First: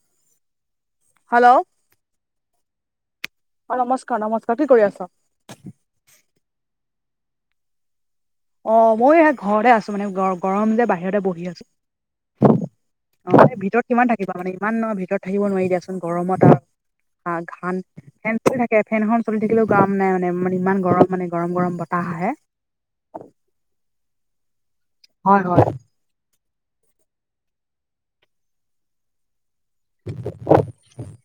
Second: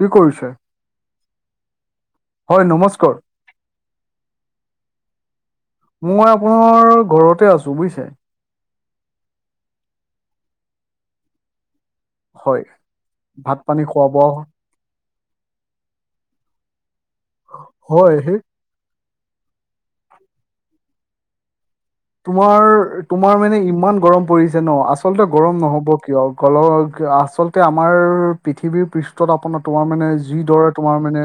কি কৰিছে? হেল্ল'। হয় নমস্কাৰ। অ' নমস্কাৰ, নমস্কাৰ, কি কৰি আছ? মই আপোনাৰ ঘৰতে আছো বুজিছে। অ' ময়ো সে ঘৰতে আছো, মানে গ-গৰম যে বাহিৰতে বহি আছোঁ। অ হয় মানে ভাত পানী ভিতৰত কিমান খোৱা বোৱা থাকিবা হ- মানে। ইমান নহয় ভিতৰত থাকিব নোৱাৰি দিয়াচোন, গৰমত আৰু ঘান। হয় সেই কে ফেনখন চল থাকিলও কাম নাই মানে মান ইমান গৰম মানে গৰম গৰম ব তোমাৰ তোমাৰ মানে ইমান গৰম পৰিছে ন' আচলতে হয় গৰম হয় নহব। কিয় ক'লো, আচলতে আমাৰ পৃথিৱীৰ পৃষ্ঠত আপোনাৰ তোমাৰ মানে, যি দৰে তোমাৰ মানে,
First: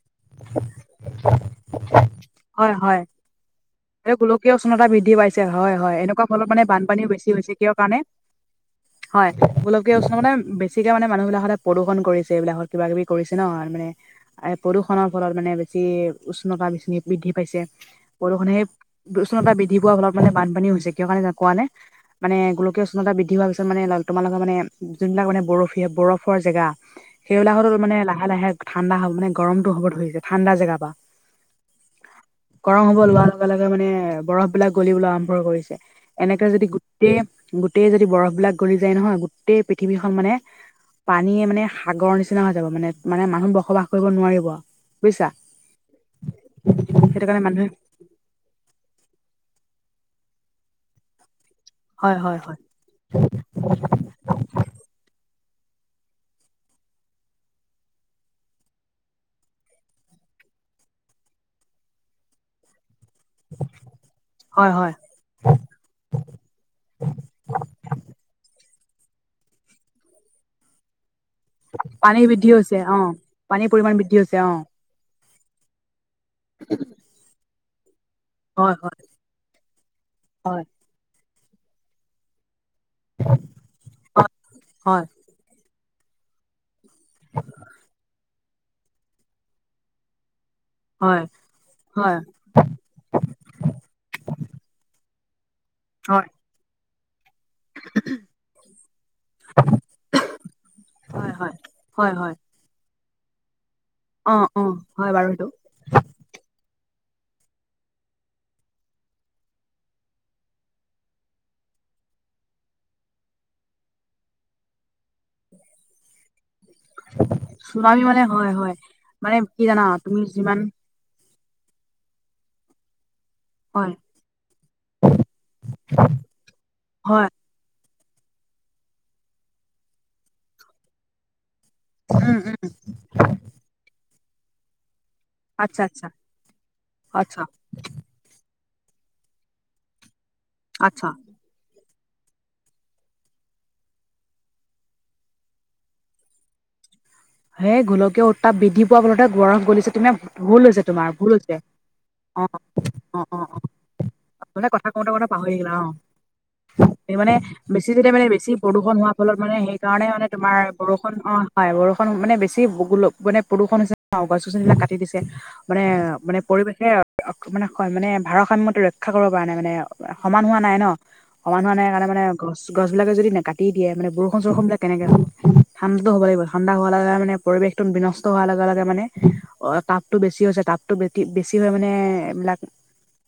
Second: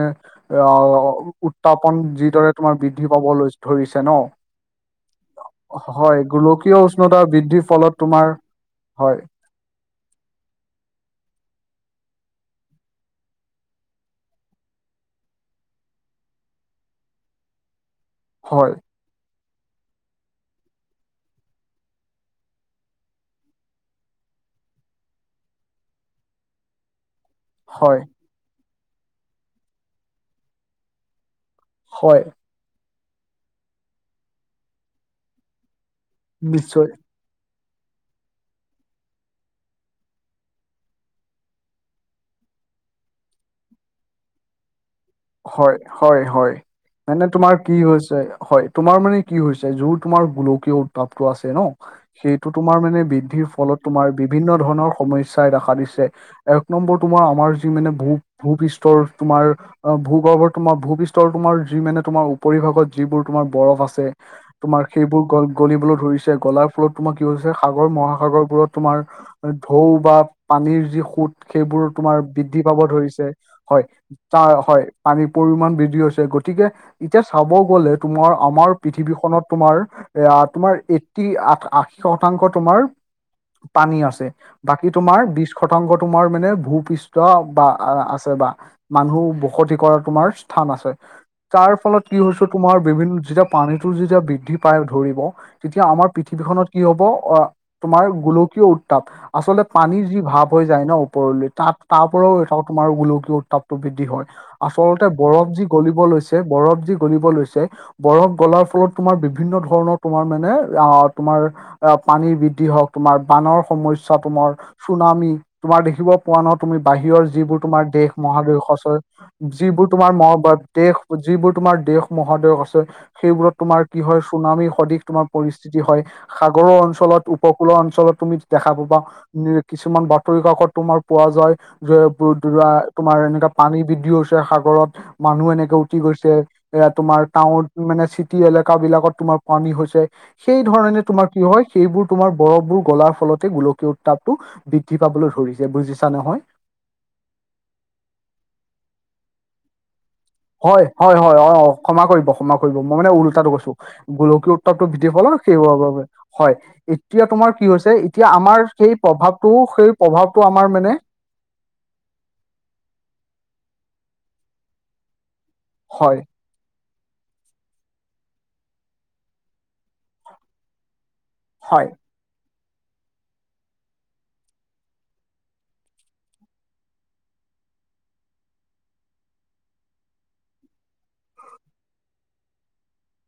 অ', উত্থাপন যি দৰে তোমাৰ বৃদ্ধি পাবলৈ ধৰিছে ন কীয় উষ্ণতা বৃদ্ধি পাইছে, হয় হয়, এনেকুৱা ফলত মানে গোলকীয় বানপানীও উষ্ণতা বেছি হৈছে, বৃদ্ধিৰ কিহৰ ফলত কাৰণে, তোমাৰ হয়। গোলকীয় উষ্ণতাই বেছিকে মানে মানুহ বিলাক সদায় প্ৰদূষণ কৰিছে এইবিলাকত, কিবা কিবি কৰিছে ন, মানে এ প্ৰদূষণৰ ফলত মানে বেছি উষ্ণতা বৃদ্ধি পাইছে প্ৰদূষুণে। হয় উষ্ণতা বৃদ্ধি পোৱাৰ ফলত মানে বানপানী হৈছে, কিয় কাৰণে কোৱা নে? মানে গোলকীয় উষ্ণতা বৃদ্ধি হোৱা পিছত মানে তোমালোকৰ মানে যোনবিলাক মানে বৰফি বৰফৰ জেগা সেইবিলাকটো হয় মানে লাহে লাহে ঠাণ্ডা হ মানে গৰমটো হব ধৰিছে ঠাণ্ডা জেগা পৰা। হয়। গৰম হব লোৱাৰ লগে লগে মানে বৰফ বিলাক গলিবলৈ আৰম্ভ কৰিছে। এনেকে যদি নিশ্চয় গোটেই গোটেই যদি বৰফবিলাক গলি যায় নহয়, গোটেই পৃথিৱীখন মানে। পানীয়ে মানে সাগৰৰ নিচিনা হৈ যাব মানে মানে মানুহ বসবাস কৰিব নোৱাৰিব বুজিছা? হয়' হয়', হয়', সেইটো মানে কাৰণে তোমাৰ মানুহে কি হৈছে। হয়' তোমাৰ মানে কি হৈছে যোৰ তোমাৰ গোলকীয় উৎভাৱটো আছে ন'? হয় হয় সেইটো হয় তোমাৰ মানে বৃদ্ধিৰ ফলত তোমাৰ বিভিন্ন ধৰণৰ সমস্যাই দেখা দিছে। এক নম্বৰ তোমাৰ আমাৰ যি মানে ভূ- ভূপৃষ্ঠৰ তোমাৰ। অ' ভূগৰ্ভ তোমাৰ ভূপৃষ্ঠৰ তোমাৰ যি মানে তোমাৰ উপৰি ভাগত যিবোৰ। তোমাৰ বৰফ আছে হয় তোমাৰ হয় সেইবোৰ গল। গলিবলৈ ধৰিছে গলাৰ ফলত তোমাৰ কি হৈছে? সাগৰ মহাসাগৰবোৰত তোমাৰ। ঢৌ বা পানীৰ যি সুত। সেইবোৰ তোমাৰ পানী বৃদ্ধি হৈছে পাব অ ধৰিছে, পানীৰ হয়' পৰিমাণ বৃদ্ধি হৈছে অ তাৰ। হয়' পানীৰ পৰিমণ বৃদ্ধি হৈছে গতিকে এতিয়া চাব গ'লে তোমাৰ। আমাৰ হয় হয় পৃথিৱীখনত তোমাৰ এ হয় তোমাৰ এইট্টি আ- আশী শতাংশ তোমাৰ। পানী আছে বাকী হয় তোমাৰ বিশ শতাংশ তোমাৰ মানে ভোক। পৃষ্ট বা আছে বা মানুহ বসতি কৰা তোমাৰ। স্থান আছে তাৰ ফলত হয় কি হয় হৈছো। তোমাৰ বিভিন্ন যেতিয়া পানীতো যেতিয়া বৃদ্ধি পাই ধৰিব তেতিয়া আমাৰ হয় পৃথিৱীখনত। কি হ'ব অ'। তোমাৰ গোলকীয় উত্তাপ আচলতে পানীৰ যি ভাৱ হৈ যায় ন' হয় ওপৰলৈ হয় তাত তাৰ হয় হয় পৰাও তোমাৰ গোলকীয় উত্তাপটো বৃদ্ধি হয় অ অ আচলতে হয় বাৰু সেইটো বৰফ যি। গলিব লৈছে বৰফ যি গলিব লৈছে। বৰফ গলাৰ ফলত তোমাৰ বিভিন্ন ধৰণৰ তোমাৰ মানে আহ তোমাৰ। আহ পানীৰ বৃদ্ধি হওঁক তোমাৰ বানৰ সমস্যা তোমাৰ চুনামি তোমাৰ দেখিব। পোৱা ন তুমি বাহিৰৰ যিবোৰ তোমাৰ চুনামি দেশ মানে হয় মহাদেশ হয় আছে মানে কি জানা যিবোৰ তোমাৰ তুমি মহ যিমান দেশ। যিবোৰ তোমাৰ দেশ মহাদেশ আছে সেইবোৰত। তোমাৰ কি হয় সুনামী সদিৃশ তোমাৰ পৰিস্থিতি হয় সাগৰৰ অঞ্চলত। হয় প্ৰকুলৰ অঞ্চলত তুমি দেখা প বা কিছুমান বাতৰি কাকত তোমাৰ পোৱা যায়। যে উম উম ৰা তোমাৰ এনেকুৱা পানী বৃদ্ধি হৈছে সাগৰত। মানুহ এনেকে আচ্ছা উঠি আচ্ছা গৈছে এয়া তোমাৰ আচ্ছা টাউন। মানে চিটি এলেকা বিলাকত তোমাৰ পানী হৈছে সেই ধৰণে আচ্ছা তোমাৰ। কি হয়? সেইবোৰ তোমাৰ বৰফবোৰ গলাৰ ফলতে গোলকীয় উত্তাপটো। বৃদ্ধি পাবলৈ ধৰিছে বুজিছা নহয়? হেই গোলকীয় উত্তাপ বৃদ্ধি পোৱাৰ ফলতে গৰখ গলিছো। [unintelligible] ভুল হৈছে হয় তোমাৰ হয় ভুল হয় অ হৈছে, অ, ক্ষমা কৰিব ক্ষমা অ', কৰিব মই মানে অ', অ', ওলোটাটো অ'। কৈছো গোলকীয় মানে উত্তাপটো কথা বৃদ্ধি কওঁতে কতে ফলত পাহৰি গ'লা সেইবোৰৰ অ' বাবে হয় এতিয়া মানে তোমাৰ কি বেছি হৈছে যেতিয়া মানে এতিয়া বেছি আমাৰ সেই প্ৰদূষণ হোৱাৰ ফলত প্ৰভাৱটো মানে সেই সেইকাৰণে মানে প্ৰভাৱটো তোমাৰ আমাৰ মানে বৰষুণ অ'। হয় বৰষুণ মানে বেছি গোল মানে প্ৰদূষণ হৈছে নাও গছ-গছনিবিলাক কাটি দিছে মানে হয় মানে পৰিৱেশে অ মানে মানে ভাৰসাম্যতো ৰক্ষা কৰিব পৰা নাই মানে সমান হোৱা নাই ন। সমান হোৱা নাই হয় কাৰণে মানে গছ গছবিলাকে যদি নাকাটি দিয়ে মানে বৰষুণ চৰষুণবিলাক কেনেকে হ ঠাণ্ডাতো হ'ব লাগিব। ঠাণ্ডা হোৱাৰ লগে মানে পৰিৱেশতো বিনষ্ট হোৱাৰ লগে লগে মানে অ তাপতো বেছি হৈছে তাপ- টো বে কি বেছি হয় মানে এবিলাক [inaudible]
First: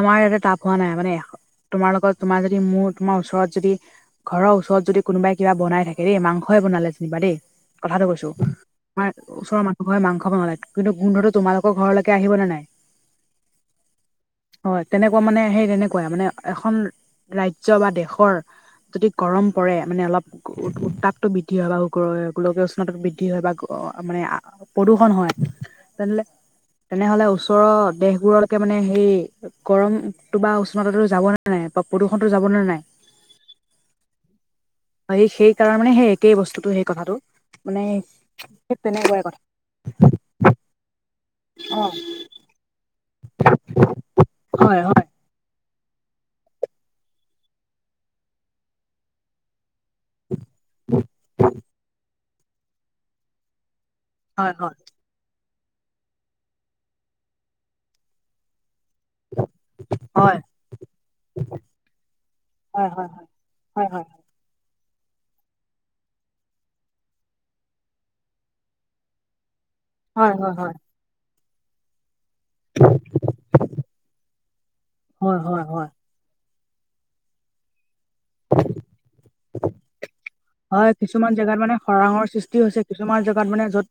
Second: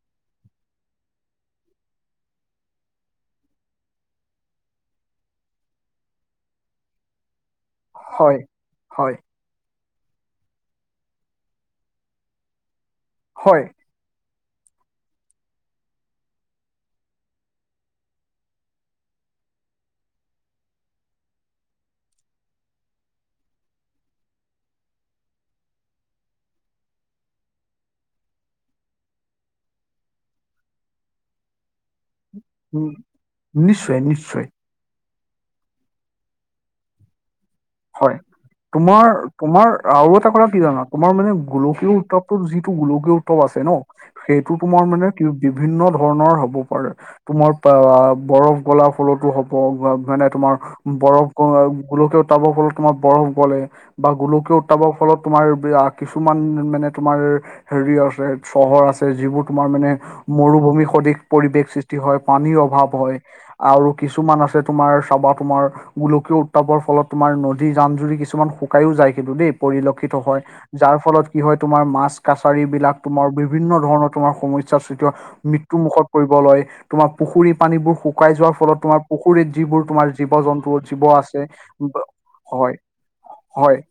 আমাৰ ইয়াতে তাপ হোৱা নাই মানে, তোমাৰ লগত তোমাৰ যদি মোৰ তোমাৰ ওচৰত যদি ঘৰৰ ওচৰত যদি কোনোবাই কিবা বনাই থাকে দেই মাংসই বনালে যেনিবা দেই। কথাটো কৈছো, হয় আমাৰ হয় ওচৰৰ মানুহে মাংস বনালে কিন্তু গোন্ধটো তোমালোকৰ ঘৰলেকে আহিব নে নাই? হয়। হয় তেনেকুৱা মানে সেই তেনেকুৱাই মানে এখন ৰাজ্য বা দেশৰ যদি গৰম পৰে মানে অলপ উ উত্তাপটো বৃদ্ধি হয় বা গয়- গোলকীয় উষ্ণতা বৃদ্ধি হয় বা মানে প্ৰদূষণ হয় তেনেহ'লে তেনেহ'লে ওচৰৰ দেশবোৰলৈকে মানে সেই গৰমটো বা উষ্ণতাতো যাব নে নাই বা প্ৰদূষণটো যাবনে নাই? উম, নিশ্চয় নিশ্চয় এই সেইকাৰণে মানে সেই একেই বস্তুটো সেই কথাটো। মানে হয়, সেই তোমাৰ তেনেকুৱাই কথা তোমাৰ আৰু এটা কথা কি জানা তোমাৰ মানে অ গোলকীয় উত্তাপটো যি টো গোলকীয় উত্তাপ আছে ন সেইটো হয় তোমাৰ হয় মানে কি বিভিন্ন ধ- ধৰণৰ হ'ব পাৰে, তোমাৰ অ বৰফ গলা ফলতো হ'ব [unintelligible] মানে তোমাৰ বৰফ গ গোলকীয় উত্তাপৰ ফলত তোমাৰ বৰফ গ'লে। বা হয় গোলকীয় হয় উত্তাপৰ ফলত তোমাৰ কিছুমান মানে তোমাৰ হেৰি আছে। চহৰ আছে যিবোৰ তোমাৰ মানে হয় মৰুভূমি সদৃশ পৰিৱেশ সৃষ্টি হয় পানীৰ অভাৱ হয়। আৰু হয় হয় কিছুমান আছে তোমাৰ চাবা তোমাৰ গোলকীয় উত্তাপৰ ফলত তোমাৰ নদী জান-জুৰি কিছুমান শুকাইও যায় কিন্তু দেই পৰিলক্ষিত হয় যাৰ ফলত কি হয় তোমাৰ মাছ কাছাৰীবিলাক তোমাৰ বিভিন্ন ধৰণৰ তোমাৰ সমস্যাৰ সৃষ্টি হয় মৃত্যুমুখত পৰিব লয় তোমাৰ পুখুৰী পানীবোৰ শু- শুকাই যোৱাৰ ফলত তোমাৰ পুখুৰীত যিবোৰ তোমাৰ জীৱ জন্তু হয় জীৱ কিছুমান আছে। জেগাত মানে ব- খৰাঙৰ সৃষ্টি হয় হৈছে কিছুমান জেগাত মানে হয় য'ত,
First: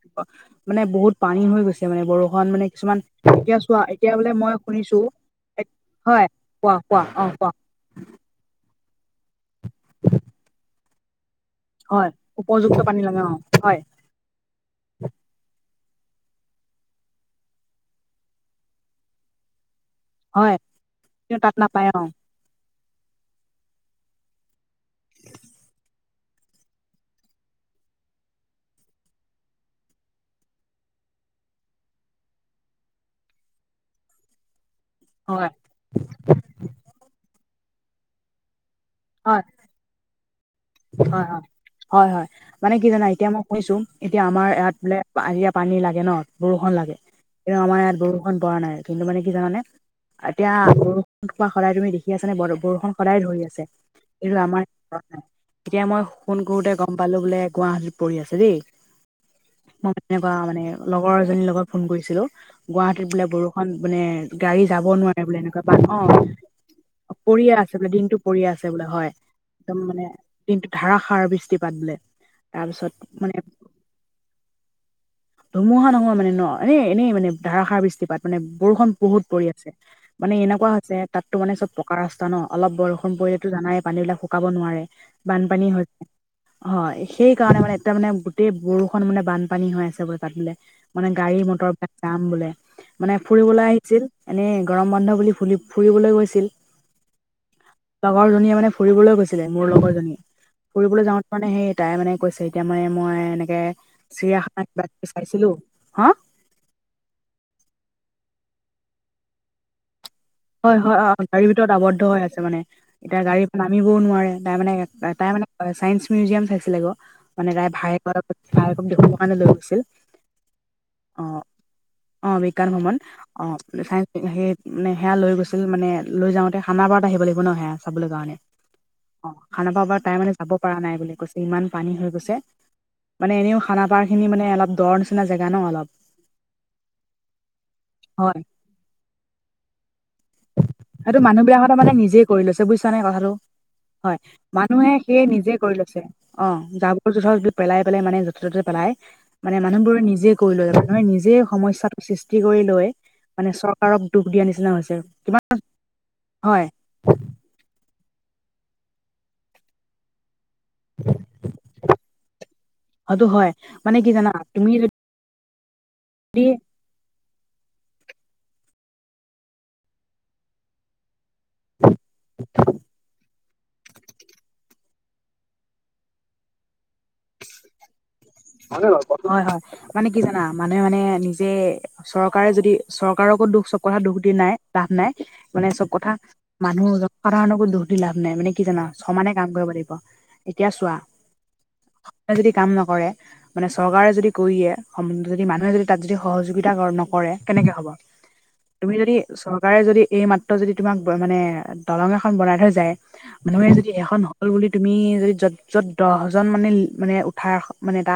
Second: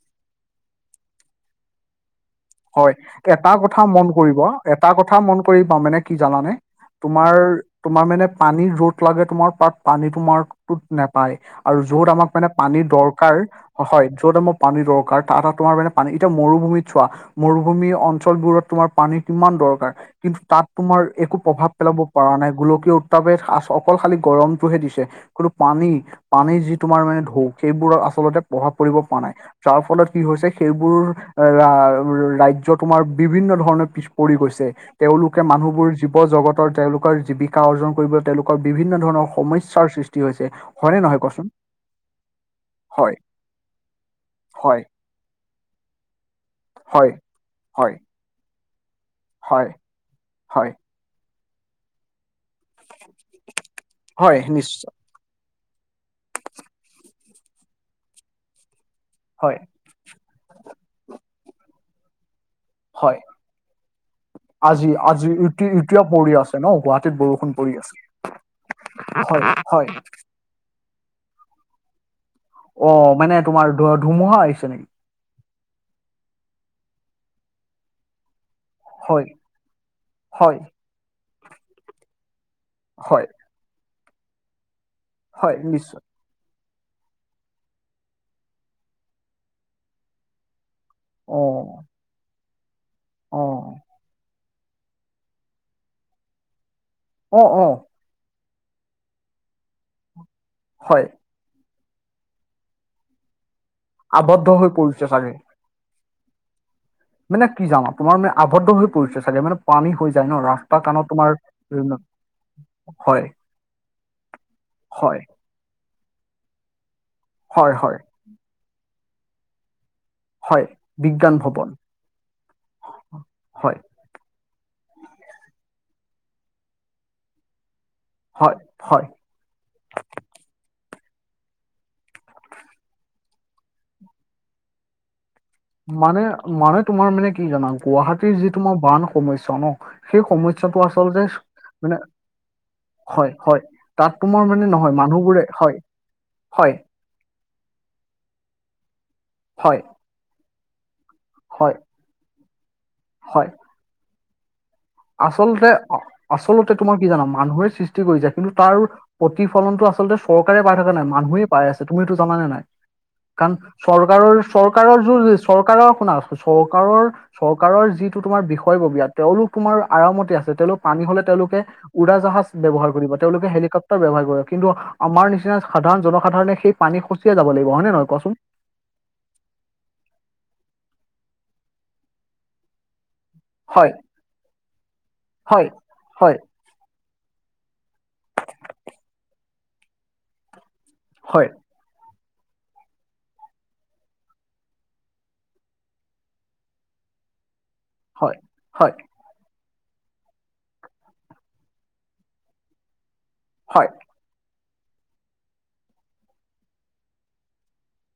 মানে বহুত পানী হৈ গৈছ- তে মানে বৰষুণ মানে হয় কিছুমান এটা এতিয়া চোৱা কথা মন এতিয়া বোলে কৰিব মই এটা শুনিছো, কথা এট হয়। কোৱা কোৱা? অ। আৰ কোৱা তোমাৰ মানে পানী ৰ'দ লাগে তোমাৰ পাত পানী তোমাৰটোত নেপায়। আৰু য'ত হয় আমাক মানে উপযুক্ত পানীৰ পানী লাগে অ দৰকাৰ হয় য'ত আমাপ পানী দৰকাৰ তাত তোমাৰ মানে পানী এতিয়া মৰুভূমিত চোৱা। মৰুভূমি অঞ্চলবোৰত তোমাৰ পানী কিমান দৰকাৰ। কিন্তু হয় তাত তোমাৰ একো কিন্তু তাত প্ৰভাৱ নাপায় পেলাব অ পৰা নাই গোলকীয় উত- ত্তাপে খা ছ অকল খালি গৰমটোহে দিছে। কোতো পানী, পানী যি তোমাৰ মানে ঢৌ সেইবোৰৰ আচলতে প্ৰভাৱ পৰিব পৰা নাই। যাৰ ফলত কি হৈছে সেইবোৰ ৰা- ৰাজ্য তোমাৰ বিভিন্ন ধৰণৰ পিছ পৰি গৈছে তেওঁলোকে হয় মানুহবোৰ জীৱ জগতৰ তেওঁলোকৰ জীৱিকা অৰ্জন কৰিবলৈ তেওঁলোকৰ বিভিন্ন ধৰণৰ হয় সমস্যাৰ সৃষ্টি হৈছে। হয়নে নহয় হয় কচোন হয়, হয় হয় মানে কি জানা হয় এতিয়া মই কৈছো এতিয়া আমাৰ ইয়াত হয় বোলে আৰিয়া পানী লাগে ন বৰষুণ লাগে হয় কিন্তু আমাৰ হয় ইয়াত বৰষুণ পৰা নাই কিন্তু মানে কি জানা নে হয় এতিয়া হয় বৰুষ টোপা সদায় তুমি দেখি আছা নে বৰ- বৰষুণ সদায় ধৰি আছে এইটো হয় আমাৰ নিশ্চয় নাই এতিয়া মই শুণ কৰোতে গম পালো বোলে গুৱাহাটীত পৰি আছে দেই হয় মই এনেকুৱা মানে লগৰ এজনীৰ লগত ফোন কৰিছিলোঁ গুৱাহাটীত হয় বোলে বৰষুণ মানে গাড়ী আজি যাব নোৱাৰে আজি বোলে এনেকুৱা ইতি- বা এতিয়া অ', পৰি আছে ন গুৱাহাটীত বৰষুণ পৰিয়ে পৰি আছে বোলে দিন টো পৰি আছে বোলে হয় একদম মানে দিনটো ধাৰাসাৰ বৃষ্টি পাত বোলে অ তাৰপিছত মানে তোমাৰ ধু- ধুমুহা আহিছে নেকি ধুমুহা নহয় মানে ন' এনে এনেই মানে ধাৰাষাৰ বৃষ্টিপাত মানে বৰষুণ হয় বহুত পৰি আছে মানে হয় এনেকুৱা হৈছে তাততো মানে চব পকা ৰাস্তা ন' অলপ বৰষুণ হয় পৰি টো জানাই পানী বিলাক শুকাব নোৱাৰে বানপানী হয় হয়, সেইকাৰণে মানে এতিয়া মানে গোটেই বৰষুণ মানে বানপানী হৈ আছে বোলে তাত বোলে। মানে অ গাড়ী মটৰবিলাক যাম বোলে মানে অ ফুৰিবলৈ আহিছিল এনেই গৰম বন্ধ বুলি ফুলি ফুৰিবলৈ গৈছিল অ', অ', লগৰজনীয়ে মানে ফুৰিবলৈ গৈছিলে মোৰ লগৰজনীয়ে ফুৰিবলৈ হয় যাওঁতে মানে সেই তাই মানে কৈছে এতিয়া মানে মই এনেকে আবদ্ধ চিৰিয়াখানা হৈ পৰিছে [unintelligible] চাগে চাইছিলো হাঁ? মানে কি যাওঁ, তোমাৰ মানে আবদ্ধ হৈ পৰিছে চাগে মানে পানী হৈ যায় ন ৰাস্তা হয় - হয়, কানত অ', তোমাৰ গাড়ীৰ ভিতৰত উম, আৱদ্ধ হৈ আছে মানে এতিয়া হয় গাড়ী পৰা নামিবও নোৱাৰে তাই মানে হয় তাই মানে ছায়েন্স মিউজিয়াম চাইছিলে গ' মানে তাই হয় হয় ভায়েকক [unintelligible] দেখুৱাবৰ কাৰণে লৈ গৈছিল হয় বিজ্ঞান অ', ভৱন অ', বিজ্ঞান ভ্ৰমন অ', হয় সেই মানে সেয়া লৈ গৈছিল মানে লৈ যাওঁতে খানাপাৰত আহিব লাগিব ন' সেয়া চাবলৈ কাৰণে হয় হয় অ', খানাপাৰা তাই মানে যাব পৰা নাই বুলি কৈছে ইমান পানী হৈ গৈছে মানে এনেও খানাপাৰা খিনি মানে অলপ দহ নিচনা জেগা ন' অলপ মানে - মানে, তোমাৰ মানে কি জানা হয় গুৱাহাটীৰ যি তোমাৰ বান সমস্যা ন' সেই সমস্যা সেইটো মানুহবিলাকত মানে নিজে কৰি লৈছে বুজিছা নে কথাটো হয় হয় তাত হয় তোমাৰ মানে মানুহে নহয় সে মানুহবোৰে নিজে কৰি হয় লৈছে। অ', হয় যাব [unintelligible] পেলাই - পেলাই মানে যতে ততে পেলাই মানে হয় মানুহবোৰ নিজে কৰি লৈ মানুহে নিজে হয় সমস্যাটো সৃষ্টি কৰি লৈ হয় মানে চৰকাৰক দুখ দিয়া নিচিনা হৈছে কিমান আচলতে হয় আচলতে তোমাৰ কি জানা মানুহে সৃষ্টি কৰি যাই কিন্তু তাৰ প্ৰতিফলনটো আচলতে চৰকাৰে পাই থকা নাই মানুহে পাই আছে তুমি এইতো জানানে নাই হয়টো হয় কাৰণ মানে কি জানা চৰকাৰৰ তুমি চৰকাৰৰ [unintelligible] চৰকাৰৰ শুনা যদি চৰকাৰৰ - চৰকাৰৰ যিটো তোমাৰ বিষয়ববীয়া তেওঁলোক তোমাৰ আৰামতে আছে তেওঁলোক পানী হলে তেওঁলোকে উৰাজাহাজ ব্যৱহাৰ কৰিব তেওঁলোকে হেলিকপ্টাৰ ব্যৱহাৰ কৰে কিন্তু আমাৰ নিচিনা সাধাৰণ জনসাধাৰণে সেই পানী খচিয়ে যাব লাগিব হয় নে নহয় কোৱাচোন? হয়- হয়, মানে কি জানা মানুহে মানে নিজে চৰকাৰে যদি চৰকাৰকো দুখ চব হয় কথা দুখ দি নাই লাভ নাই মানে হয় চব কথা হয় মানুহ জনসাধাৰণৰকো দুখ দি লাভ নাই মানে কি জানা ছমানে কাম কৰিব লাগিব এতিয়া চোৱা হয় সে যদি কাম নকৰে মানে চৰকাৰে যদি কৰিয়ে [unintelligible] মানুহে যদি তাত যদি সহযোগিতা নকৰে কেনেকে হ'ব হয় হয় তুমি যদি চৰকাৰে যদি এই মাত্ৰ যদি তোমাক মানে দলং এখন বনাই থৈ যায় মানুহে হয় যদি এখন হল বুলি তুমি যদি য'ত য'ত দহজন মানে মানে উঠা এখ মানে এটা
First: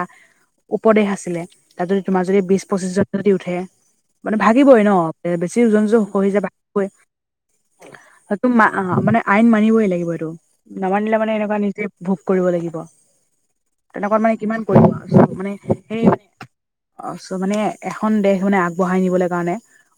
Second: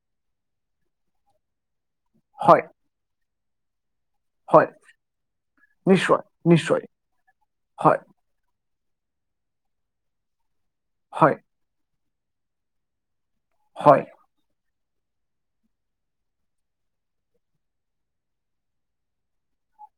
উপদেশ আছিলে, তাত যদি তোমাৰ যদি হয় বিশ পঁচিশ জন যদি উঠে মানে হয় ভাগিবই ন, বেছি ওজন যে নিশ্চয় হৈ যায় নিশ্চয় ভাগিবই। হয় মানে আইন মানিবই লাগিব এইটো, নামানিলে মানে হয় এনেকুৱা নিজে ভোগ কৰিব লাগিব, হয় তেনেকুৱা মানে কিমান কৰিব আও চব মানে সে চ মানে এখন দেশ মানে আগবঢ়াই নিবলে কাৰণে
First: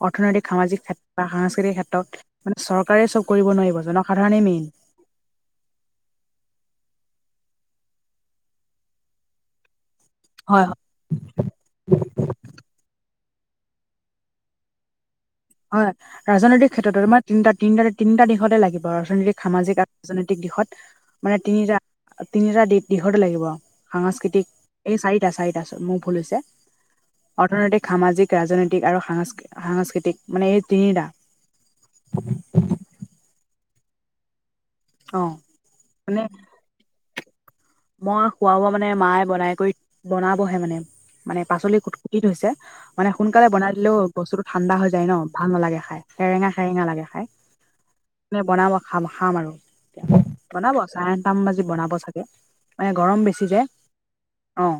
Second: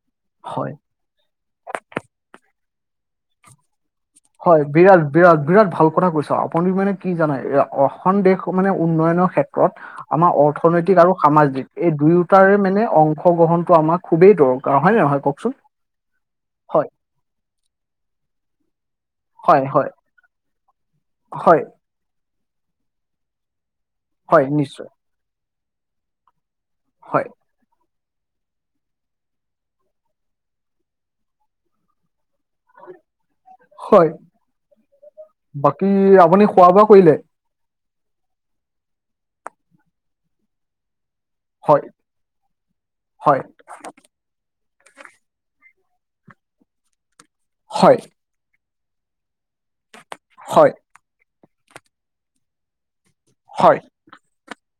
অৰ্থনৈতিক, হয় সামাজিক ক্ষেত্ৰ বা সাংস্কৃতিক ক্ষেত্ৰত মানে চৰকাৰে চব কৰিব নোৱাৰিব জনক হয় বিৰাল বিৰাট বিৰাট ভাল কথা কৈছ, আপুনি মানে কি জানে এ অসম দেশ মানে উন্নয়নৰ ক্ষেত্ৰত আমাৰ হয় হয়। অৰ্থনৈতিক আৰু সামাজিক এই দুয়োটাৰে মানে অংশগ্ৰহণটো আমাৰ খুবেই দৰকাৰ। হয় নে নহয় কওকচোন? হয় ৰাজনৈতিক হয় ক্ষেত্ৰটো, তোমাৰ তিনিটা তিনি তিনিটা দিশতে লাগিব ৰাজনৈতিক হয় সামাজিক হয় আৰু ৰাজনৈতিক দিশত মানে হয় তিনিটা তিনিটা দি দিশটো লাগিব। সাংস্কৃতিক হয় নিশ্চয় এই চাৰিটা চাৰিটা চ মোৰ ভুল হৈছে হয় অৰ্থনৈতিক সামাজিক ৰাজনৈতিক আৰু সাংস সাংস্কৃতিক মানে এই তিনিটা হয়। অঁ। বাকী আপুনি খোৱা বোৱা কৰিলে? মই খোৱা বোৱা মানে মায়ে বনাই কৰি বনাবহে মানে। মানে পাচলি হয় কুটকুটি থৈছে, মানে হয় সোনকালে বনাই লেও বস্তুটো ঠাণ্ডা হৈ যায় ন, ভাল নেলাগে খাই, সেৰেঙা সেৰেঙা লাগে খাই। হয়। মানে বনাব খাম খাম আৰু, হয় বনাব চাৰে আঠটা মান বাজি বনাব চাগে। মানে গৰম বেছি যে হয় অঁ।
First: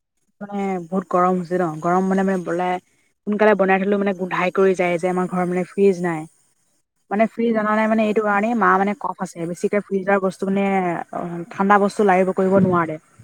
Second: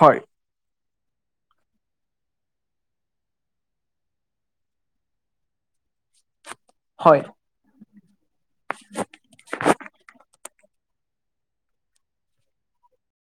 হয়। মানে বহুত গৰম হৈছে ন, গৰম মানে মানে বলাই সোনকালে বনাই থলো মানে গোন্ধাই কৰি যায় যে, আমাৰ ঘৰত মানে ফ্ৰিজ নাই। হয় মানে ফ্ৰিজ অনা নাই মানে এইটো কাৰণেই মা মানে কফ আছে, বেছিকে ফ্ৰিজাৰ বস্তু মানে অ ঠাণ্ডা বস্তু লাগিব কৰিব নোৱাৰে।